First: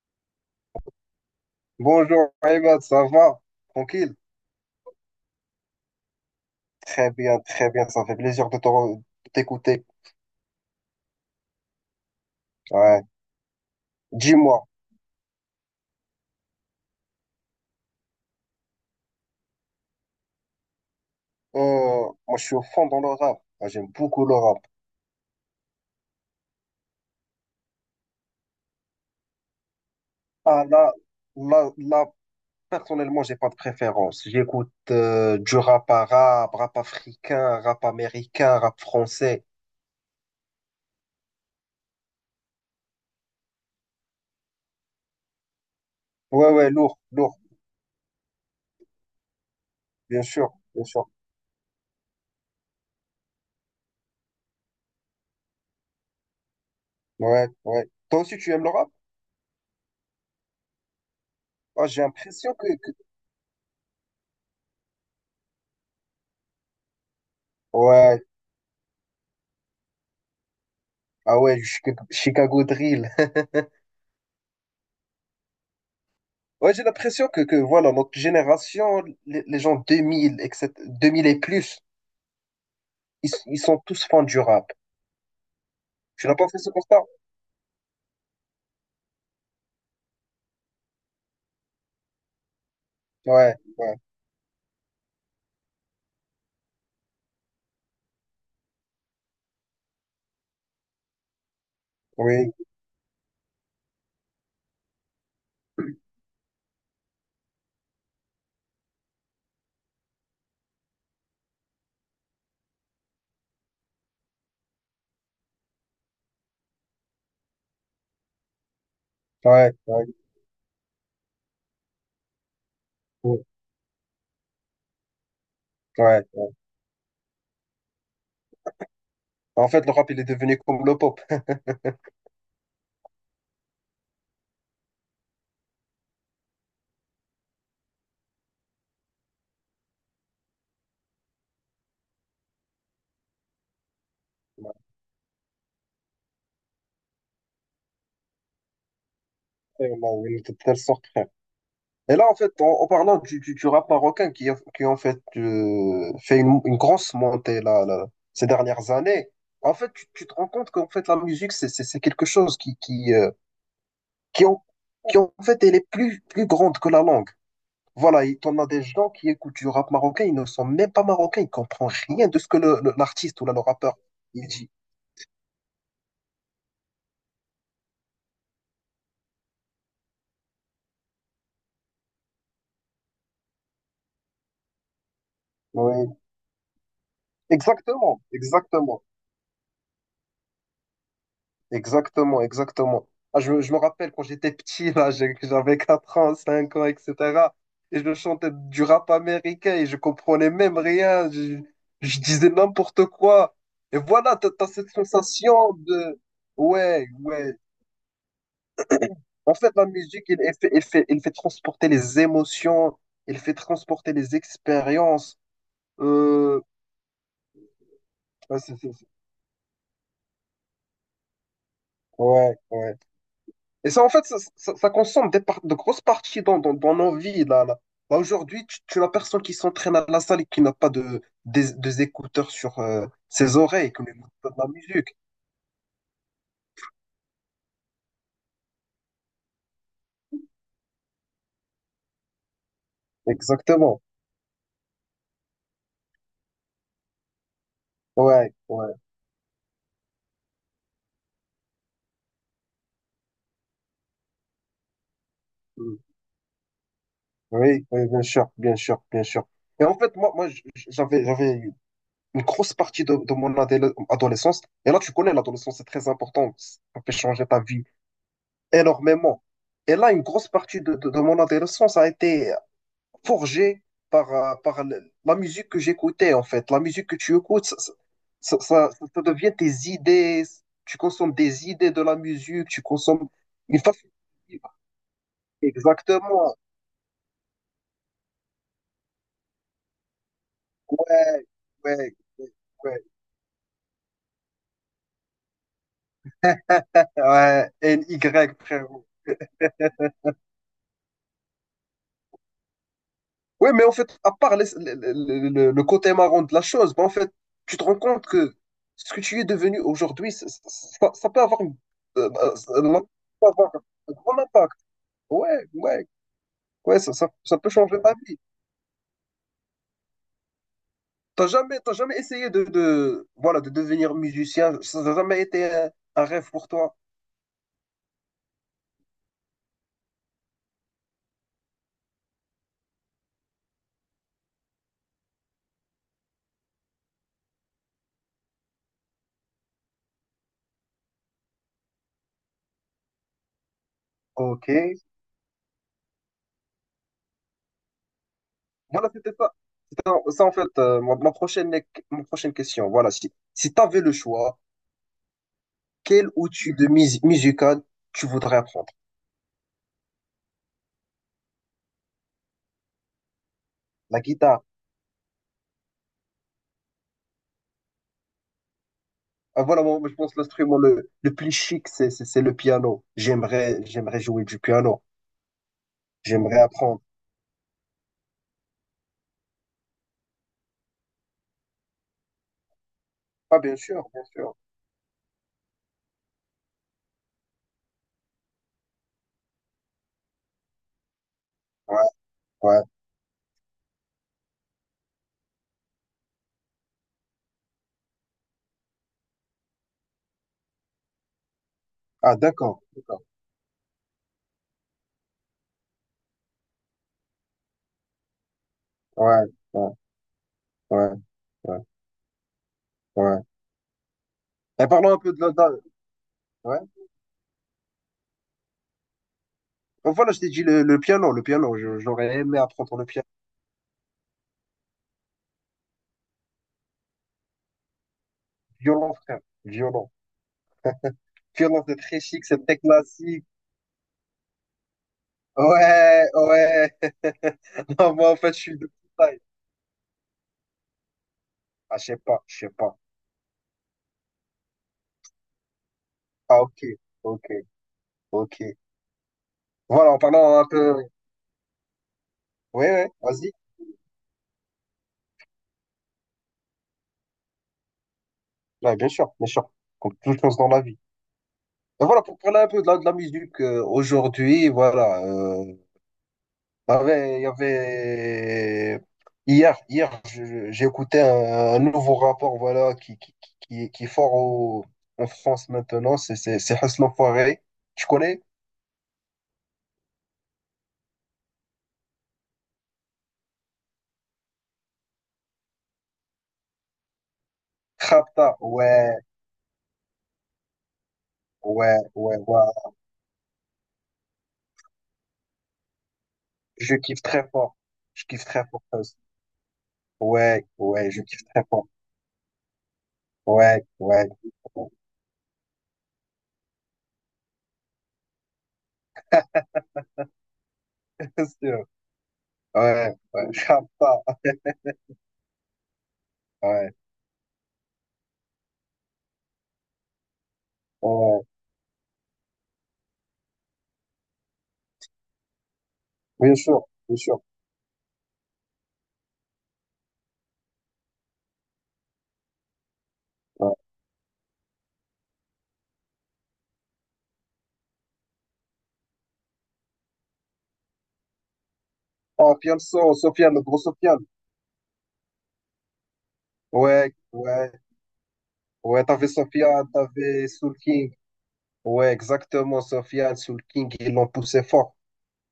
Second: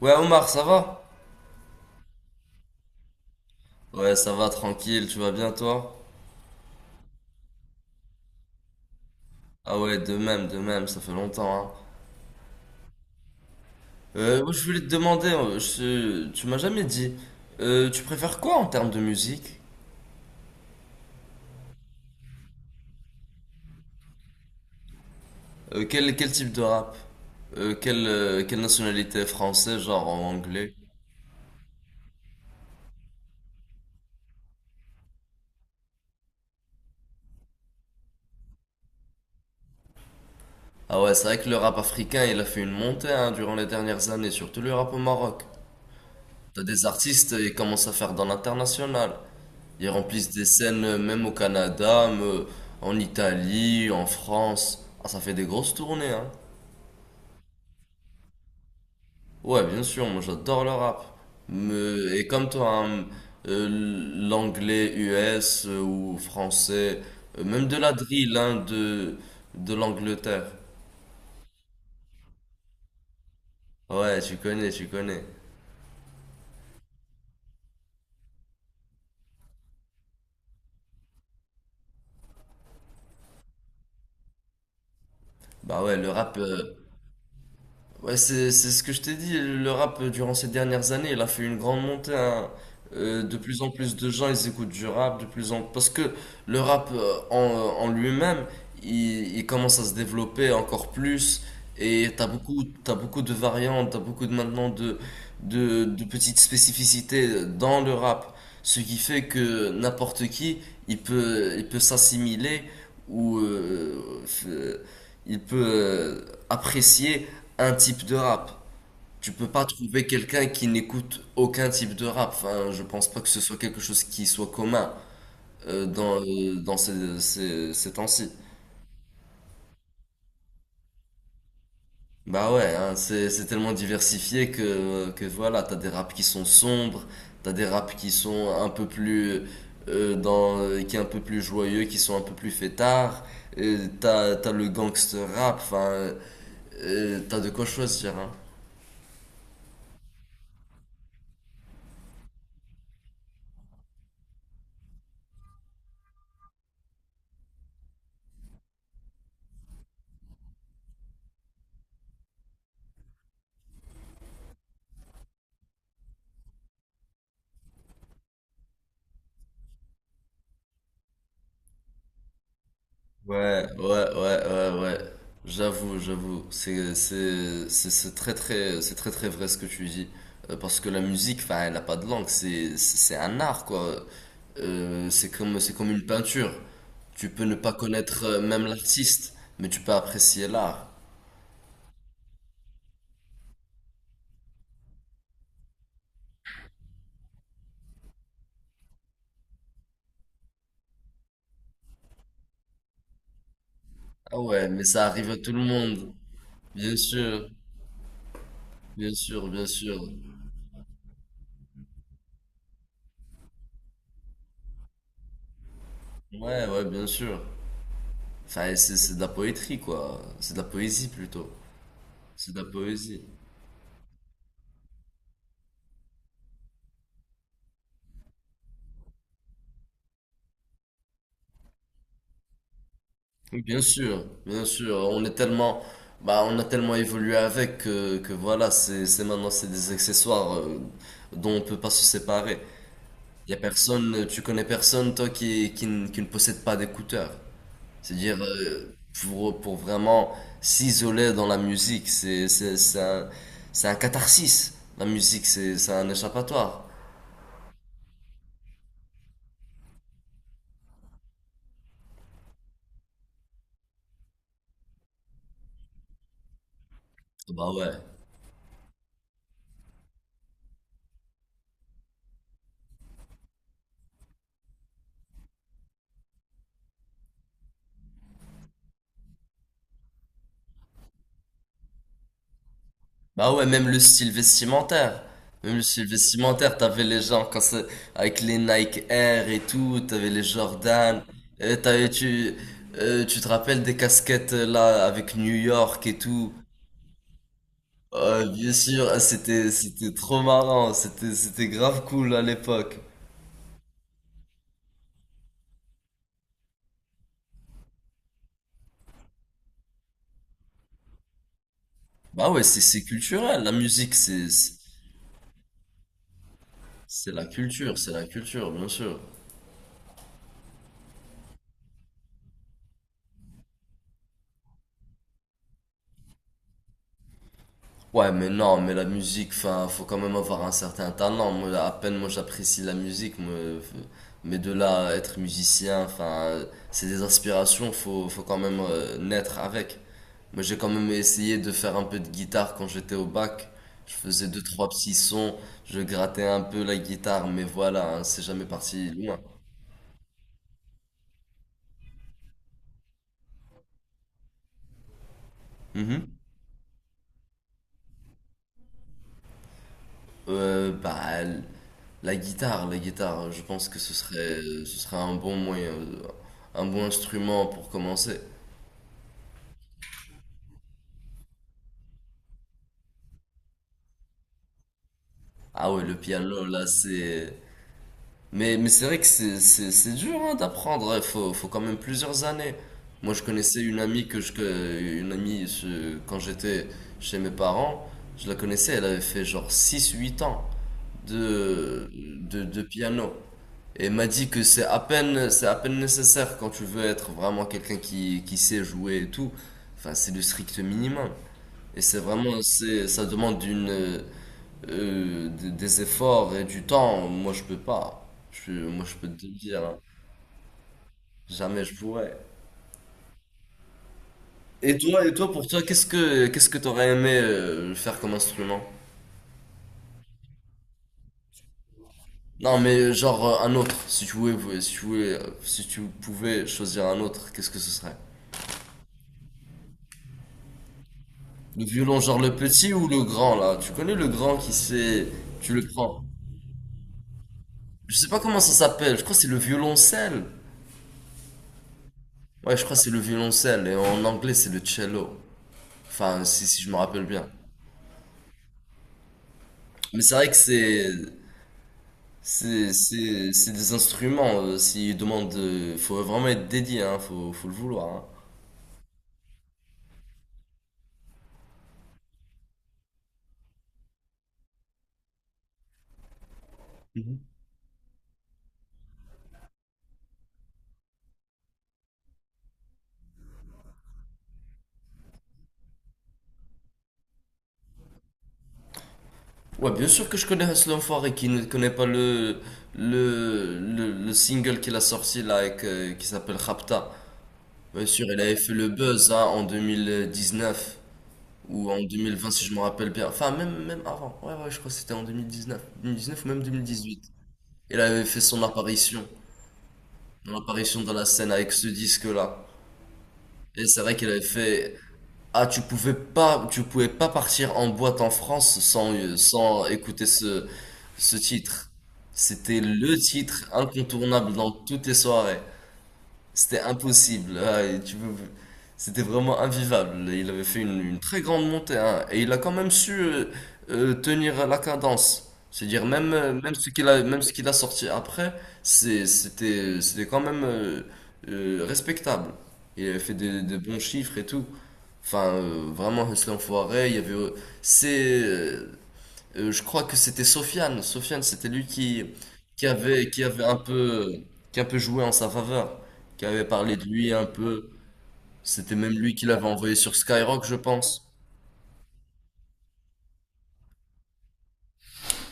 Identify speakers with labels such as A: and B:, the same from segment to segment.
A: Ouais Omar, ça va?
B: Bonjour Ahmed, ça va?
A: Ouais,
B: Tranquille?
A: ça va, tranquille, tu vas bien toi?
B: Très bien, ça fait plaisir de de
A: Ah
B: t'écouter.
A: ouais, de même, ça fait longtemps, hein.
B: Ouais.
A: Ouais, je
B: Dis-moi,
A: voulais te demander, tu m'as jamais dit, tu préfères quoi en termes de musique?
B: euh, moi je suis au fond dans le rap. Moi, j'aime beaucoup le rap.
A: Quel type de rap? Quelle nationalité? Français, genre en
B: Ah
A: anglais?
B: là, là, là, personnellement, j'ai pas de préférence. J'écoute du rap arabe, rap africain, rap américain, rap français.
A: Ah ouais, c'est vrai que le rap africain, il a fait une montée, hein, durant les dernières années, surtout le rap au Maroc.
B: Ouais,
A: T'as
B: ouais,
A: des
B: lourd,
A: artistes,
B: lourd,
A: ils commencent à faire dans l'international. Ils
B: bien
A: remplissent des
B: sûr,
A: scènes
B: bien sûr.
A: même au Canada, en Italie, en France. Ah, ça fait des grosses tournées, hein.
B: Ouais, ouais. Toi aussi, tu aimes le rap?
A: Ouais, bien sûr, moi j'adore le rap.
B: Ah, j'ai
A: Et comme
B: l'impression que,
A: toi,
B: que-
A: hein, euh, l'anglais US ou français, même de la
B: Ouais,
A: drill, hein, de l'Angleterre.
B: ah ouais, du Chicago Drill.
A: Ouais, tu connais, tu connais.
B: Ouais, j'ai l'impression que voilà, notre génération, les gens 2000, etc., 2000 et plus, ils sont tous fans du rap.
A: Bah ouais, le
B: Tu n'as
A: rap,
B: pas fait ce
A: euh,
B: constat?
A: Ouais, c'est ce que je t'ai dit. Le rap, durant ces dernières années, il a fait une grande montée, hein. De
B: Ouais,
A: plus en plus
B: ouais,
A: de gens, ils écoutent du rap, de plus en parce que le rap en lui-même, il commence à se développer encore plus. Et
B: oui,
A: t'as beaucoup de variantes, t'as beaucoup de maintenant de petites spécificités dans le rap, ce qui fait que n'importe qui, il peut s'assimiler ou f- euh, il peut apprécier un type de rap. Tu peux pas
B: ouais, ouais,
A: trouver quelqu'un qui n'écoute aucun type de rap. Enfin, je pense pas que ce
B: ouais,
A: soit quelque chose qui soit commun
B: ouais. Ouais.
A: dans ces temps-ci.
B: En fait, le rap, il est devenu comme le pop.
A: Bah ouais, hein, c'est tellement diversifié que voilà, t'as des raps qui sont sombres, t'as des raps qui sont un peu plus euh, dans, qui est un peu plus joyeux, qui sont un peu plus fêtards, t'as le gangster rap, enfin, t'as de quoi choisir, hein.
B: Vraiment, oui, de telle sorte, frère. Et là, en fait, en parlant du rap marocain qui en fait, fait une grosse montée là, là, ces dernières années, en fait, tu te rends compte qu'en fait, la musique, c'est quelque chose qui en, qui en fait elle est plus grande que la langue. Voilà, et t'en as des gens qui écoutent du rap marocain, ils ne sont même pas marocains, ils comprennent rien de ce que l'artiste ou là, le
A: Ouais,
B: rappeur
A: ouais,
B: il dit.
A: ouais, ouais. J'avoue, j'avoue. C'est très, très vrai ce que tu dis. Parce que la musique, enfin, elle n'a pas de langue. C'est un art, quoi. C'est comme une
B: Oui,
A: peinture. Tu peux ne pas
B: exactement,
A: connaître même
B: exactement,
A: l'artiste, mais tu peux apprécier l'art.
B: exactement, exactement. Ah, je me rappelle quand j'étais petit, là, j'avais 4 ans, 5 ans, etc. Et je chantais du rap américain et je comprenais même rien, je disais n'importe quoi. Et voilà,
A: Ah
B: t'as
A: ouais, mais
B: cette
A: ça arrive à tout le
B: sensation
A: monde.
B: de...
A: Bien
B: Ouais,
A: sûr,
B: ouais,
A: bien sûr,
B: en
A: bien
B: fait, la
A: sûr.
B: musique, il fait transporter les émotions, il fait transporter les expériences. Euh,
A: Ouais, ouais, bien sûr.
B: ouais,
A: Enfin,
B: c'est- c'est-
A: c'est
B: c'est-
A: c'est de la poétrie, quoi. C'est de la poésie, plutôt. C'est
B: ouais.
A: de la
B: Ouais.
A: poésie.
B: Et ça, en fait, ça consomme des de grosses parties dans nos vies. Là, là. Là, aujourd'hui, tu n'as personne qui s'entraîne à la salle et qui n'a pas des écouteurs sur ses oreilles, comme écoute de
A: Bien
B: la
A: sûr,
B: musique.
A: bah, on a tellement évolué avec que voilà, c'est maintenant, c'est des accessoires dont on peut pas se séparer. Il y a
B: Exactement.
A: personne, tu connais personne toi qui ne possède pas d'écouteurs. C'est-à-dire
B: Ouais, ouais.
A: pour vraiment s'isoler dans la musique, c'est un catharsis. La musique, c'est
B: Mm.
A: un échappatoire.
B: Oui, oui, bien sûr, bien sûr, bien sûr. Et en fait, moi j'avais une grosse partie de mon adolescence. Et là, tu connais, l'adolescence, c'est très important. Ça fait changer ta
A: Bah
B: vie
A: ouais.
B: énormément. Et là, une grosse partie de mon adolescence a été forgée par la musique que j'écoutais, en fait. La musique que tu écoutes, ça devient tes idées. Tu consommes des idées de la musique, tu consommes
A: Bah ouais,
B: une
A: même le
B: façon
A: style
B: de vivre.
A: vestimentaire. Même le style
B: Exactement.
A: vestimentaire, t'avais les gens avec les Nike Air et tout, t'avais les Jordan,
B: Ouais,
A: euh, t'avais,
B: ouais,
A: tu,
B: ouais.
A: tu te rappelles des casquettes là avec New York et tout.
B: Ouais, N-Y,
A: Bien
B: frère.
A: sûr, ah, c'était trop marrant, c'était grave cool à l'époque.
B: Oui, mais en fait, à part le côté marrant de la chose, ben en fait, tu te rends compte que ce que tu es devenu aujourd'hui, ça peut avoir, une- euh,
A: Bah
B: euh,
A: ouais,
B: ça
A: c'est
B: peut
A: culturel,
B: avoir
A: la
B: un
A: musique,
B: grand
A: c'est, c'est
B: impact. Ouais, ouais, ouais,
A: c'est la
B: ça peut
A: culture,
B: changer
A: c'est
B: ta
A: la
B: vie.
A: culture, bien sûr.
B: T'as jamais essayé voilà, de devenir musicien? Ça n'a jamais été un rêve pour toi?
A: Ouais, mais non, mais la musique, enfin, faut quand même avoir un certain talent. Moi, à peine, moi, j'apprécie la musique, moi, mais de là à être musicien, enfin, c'est des inspirations faut quand même naître avec. Moi, j'ai quand même essayé de faire un peu de guitare quand j'étais au bac. Je faisais deux,
B: Ok.
A: trois petits sons, je grattais un peu la guitare, mais voilà, hein, c'est jamais parti
B: Voilà, c'était
A: loin.
B: ça. C'était ça, en fait, ma prochaine question. Voilà, si tu avais le choix, quel
A: Mhm.
B: outil de musical tu voudrais apprendre?
A: Bah, la guitare, hein, je pense que
B: La guitare.
A: ce serait un bon moyen, un bon instrument pour commencer.
B: Ah, voilà, moi, je pense que l'instrument le plus chic, c'est le piano. J'aimerais jouer du piano.
A: Ah ouais, le
B: J'aimerais
A: piano, là,
B: apprendre.
A: c'est. Mais c'est vrai que c'est dur hein, d'apprendre, faut quand même plusieurs années. Moi, je
B: Ah, bien
A: connaissais une
B: sûr, bien
A: amie
B: sûr.
A: une amie, quand j'étais chez mes parents, je la connaissais, elle avait fait genre six huit ans
B: Ouais, ouais.
A: de piano. Et m'a dit que c'est à peine nécessaire quand tu veux être vraiment quelqu'un qui sait jouer et tout. Enfin, c'est le strict minimum.
B: Ah, d'accord, d'accord.
A: Ça demande des efforts et du temps. Moi, je peux pas. Moi, je peux
B: Ouais,
A: te le dire.
B: ouais,
A: hein.
B: ouais, ouais,
A: Jamais je pourrais.
B: ouais. Et parlons un
A: Et
B: peu de
A: toi,
B: la...
A: pour toi,
B: de-
A: qu'est-ce
B: Ouais.
A: que t'aurais aimé faire comme instrument?
B: Oh, voilà, je t'ai dit le piano, le piano. J'aurais aimé
A: Non,
B: apprendre le
A: mais
B: piano.
A: genre un autre. Si tu pouvais choisir un autre, qu'est-ce que ce serait?
B: Violon, frère. Violon. Violon,
A: Le
B: c'est
A: violon,
B: très
A: genre
B: chic,
A: le
B: c'est très
A: petit ou le
B: classique.
A: grand, là. Tu connais le grand qui c'est. Tu le prends.
B: Ouais, ouais. Non,
A: Je sais
B: moi, en
A: pas
B: fait, je
A: comment ça
B: suis de toute
A: s'appelle. Je crois que
B: taille.
A: c'est le violoncelle.
B: Ah, je sais pas, je sais
A: Ouais, je crois
B: pas.
A: que c'est le violoncelle. Et en anglais, c'est le cello. Enfin,
B: Ah, ok,
A: si je me rappelle bien.
B: ok, ok. Voilà, en
A: Mais c'est vrai que
B: parlant un peu.
A: c'est.
B: Ouais, ouais, vas-y.
A: C'est des instruments. S'ils demandent. Faut vraiment être dédié, hein. Faut le vouloir, hein.
B: Ouais, bien sûr, bien sûr. Comme toute chose dans la vie. Et voilà, pour parler un peu de la musique, aujourd'hui, voilà. Il y avait, il y avait... Hier, j'ai écouté un nouveau rapport, voilà, qui est fort en France maintenant. C'est Hustle Enfoiré. Tu connais?
A: Ouais, bien sûr que je connais Hustle, et qui ne connaît pas le. Le single qu'il a sorti là avec, qui s'appelle Rapta. Bien sûr, elle avait
B: Trapta.
A: fait le
B: Ouais,
A: buzz hein, en 2019 ou
B: ouais,
A: en
B: ouais,
A: 2020
B: ouais.
A: si je me rappelle bien. Enfin, même, même avant. Ouais, ouais, je crois que c'était en 2019. 2019 ou même
B: Je kiffe
A: 2018.
B: très fort.
A: Elle avait
B: Je
A: fait
B: kiffe
A: son
B: très fort. Hus.
A: apparition. Son
B: Ouais,
A: apparition
B: ouais,
A: dans
B: je
A: la
B: kiffe
A: scène
B: très
A: avec ce
B: fort.
A: disque-là.
B: Ouais,
A: Et c'est vrai
B: ouais.
A: qu'elle avait fait. Ah, tu pouvais pas partir en boîte en France sans, sans écouter ce
B: C'est sûr.
A: titre. C'était le
B: Ouais, ouais,
A: titre
B: Shabba,
A: incontournable dans toutes les soirées. C'était
B: ouais,
A: impossible. C'était vraiment invivable. Il avait fait une très
B: ouais,
A: grande montée, hein. Et il a quand même su tenir la cadence. C'est-à-dire, même,
B: bien sûr, bien sûr.
A: même ce qu'il a sorti après, c'était quand même respectable. Il avait fait
B: Ouais.
A: des bons chiffres et tout. Enfin, vraiment, Hussein Foiré, il y avait. C'est. Je crois que c'était Sofiane. Sofiane, c'était lui
B: Oh,
A: qui
B: Fianso,
A: avait, qui
B: Sofiane, le
A: avait un
B: gros Sofiane.
A: peu, qui a un peu joué en sa faveur, qui avait parlé de
B: Ouais,
A: lui un
B: ouais,
A: peu. C'était
B: ouais,
A: même
B: t'avais
A: lui qui l'avait
B: Sofiane,
A: envoyé sur
B: t'avais
A: Skyrock, je
B: Soul King.
A: pense.
B: Ouais, exactement, Sofiane, Soul King, ils l'ont poussé fort.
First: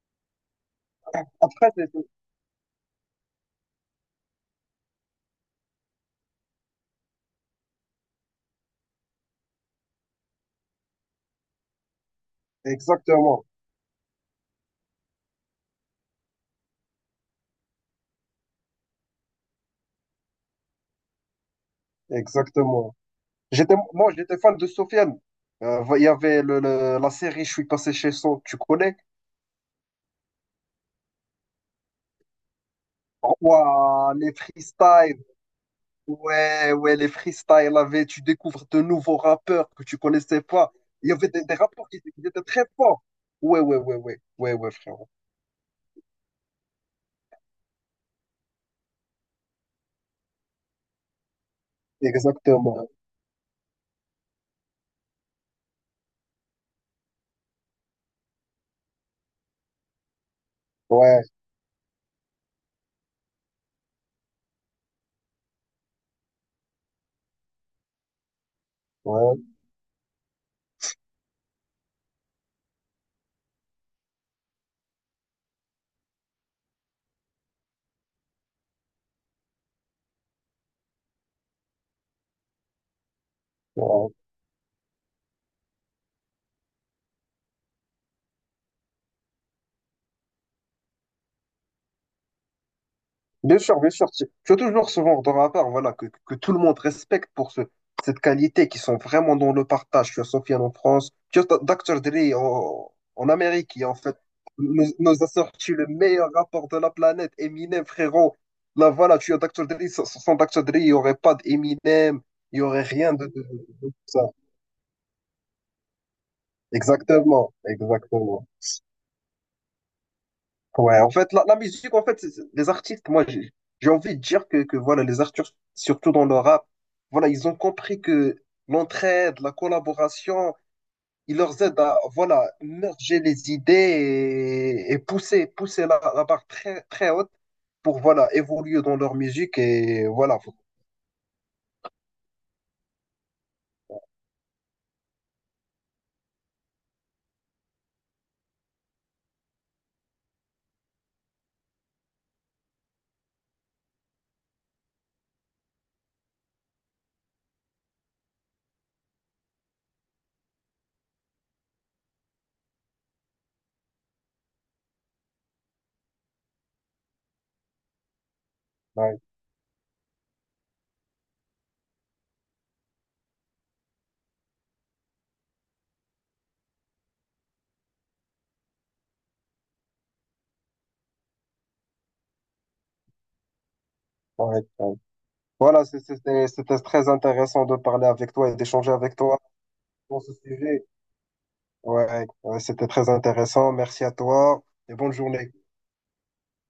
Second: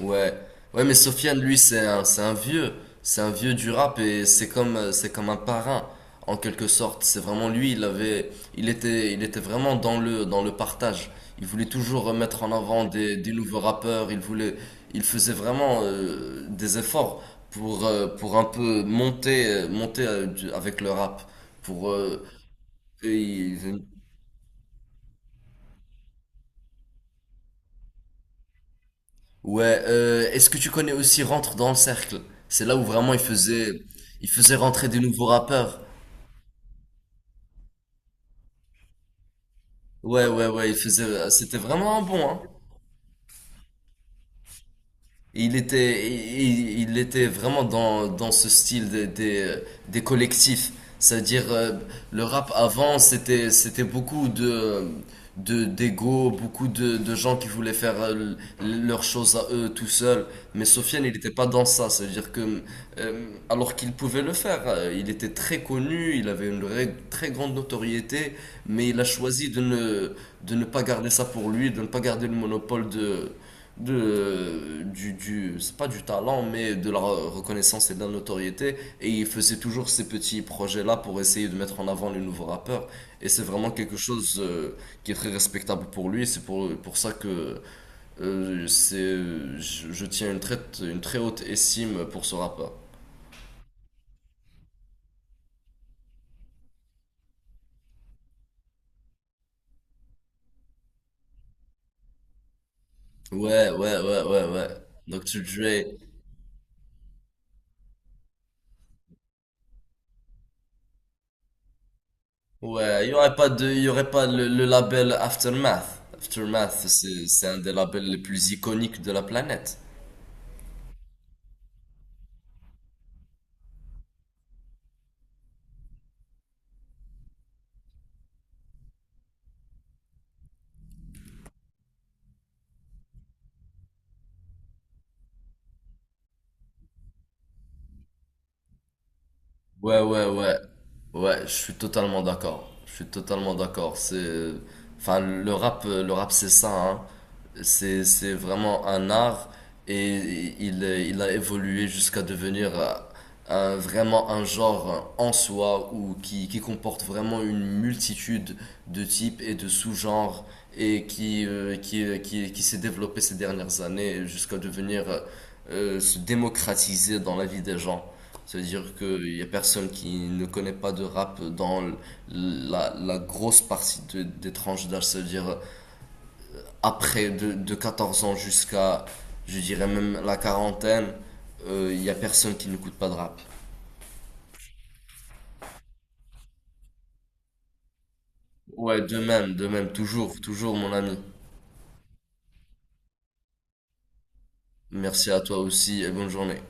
A: Ouais, ouais, mais Sofiane, lui,
B: Après,
A: c'est un vieux du rap et c'est comme un parrain, en quelque sorte. C'est vraiment lui, il était vraiment dans dans le partage. Il voulait toujours mettre en avant des
B: exactement,
A: nouveaux rappeurs. Il faisait vraiment des efforts pour un peu monter, monter avec le rap. Pour, euh,
B: exactement.
A: et
B: J'étais,
A: il-
B: moi, j'étais fan de Sofiane. Il y avait la série Je suis passé chez son, tu connais?
A: Ouais, est-ce que tu connais aussi Rentre dans le cercle? C'est là où vraiment
B: Ouah,
A: il
B: les
A: faisait rentrer des
B: freestyles.
A: nouveaux rappeurs.
B: Ouais, ouais, les freestyles avaient, tu découvres de nouveaux rappeurs que tu
A: Ouais,
B: connaissais
A: ouais, ouais,
B: pas. Il y avait des
A: c'était
B: rappeurs qui,
A: vraiment
B: qui
A: bon,
B: étaient
A: hein.
B: très forts. Ouais, ouais, ouais, ouais, ouais, ouais, frérot.
A: Il était, il était vraiment dans, dans ce style des collectifs. C'est-à-dire, le rap
B: Exactement.
A: avant, c'était beaucoup d'ego, beaucoup de gens qui voulaient faire leurs choses à eux tout seuls. Mais Sofiane, il
B: Ouais,
A: n'était pas dans ça. C'est-à-dire que, alors qu'il pouvait le faire, il était très connu, il avait une très grande notoriété, mais il a
B: ouais,
A: choisi de ne pas garder ça pour lui, de ne pas garder le monopole de du, c'est pas du talent, mais de la reconnaissance et de la notoriété. Et il faisait toujours ces petits projets là pour essayer de mettre en avant les nouveaux rappeurs, et c'est vraiment quelque
B: ouais.
A: chose qui est très respectable pour lui. C'est pour ça que euh, c'est je tiens une très haute estime pour ce rappeur.
B: Bien sûr, bien sûr. Tu as toujours ce genre de rapport, voilà, que tout le monde respecte pour cette qualité, qui sont vraiment dans le partage. Tu as Sofiane en France, tu as Dr. Dre en Amérique,
A: Ouais,
B: qui en
A: ouais,
B: fait
A: ouais, ouais, ouais.
B: nous a
A: Dr
B: sorti le
A: Dre.
B: meilleur rapport de la planète, Eminem, frérot. Là, voilà, tu as Dr. Dre, sans Dr. Dre, il n'y aurait pas d'Eminem, il n'y aurait
A: Ouais,
B: rien de, de de-
A: il y
B: de tout
A: aurait
B: ça.
A: pas le label Aftermath. C'est
B: Exactement,
A: un des labels les
B: exactement.
A: plus iconiques de la planète.
B: Ouais, en fait, la musique, en fait, les artistes, moi, j'ai envie de dire que voilà, les artistes, surtout dans le rap, voilà, ils ont compris que l'entraide, la collaboration, ils leur aident à, voilà, merger les idées et pousser la barre très, très haute pour, voilà, évoluer dans leur musique
A: Ouais,
B: et,
A: ouais,
B: voilà.
A: ouais. Ouais, je suis totalement d'accord. Je suis totalement d'accord. Enfin, le rap, c'est ça, hein. C'est vraiment un art, et il a évolué jusqu'à devenir vraiment un genre en soi ou qui comporte vraiment une multitude de types et de sous-genres, et qui s'est développé ces dernières années jusqu'à devenir, se démocratiser dans la vie des gens. Ça veut dire
B: Ouais,
A: qu'il y a personne qui ne connaît pas de rap dans la grosse partie des tranches d'âge. Ça veut dire après de 14 ans jusqu'à, je dirais même la quarantaine, il y a personne qui n'écoute pas de rap.
B: ouais, ouais. Voilà, c'était très intéressant de parler avec toi et d'échanger
A: Ouais,
B: avec toi
A: de même,
B: sur ce
A: toujours, toujours
B: sujet.
A: mon ami.
B: Ouais, ouais, c'était très intéressant. Merci à toi et bonne
A: Merci à
B: journée.
A: toi aussi et bonne journée.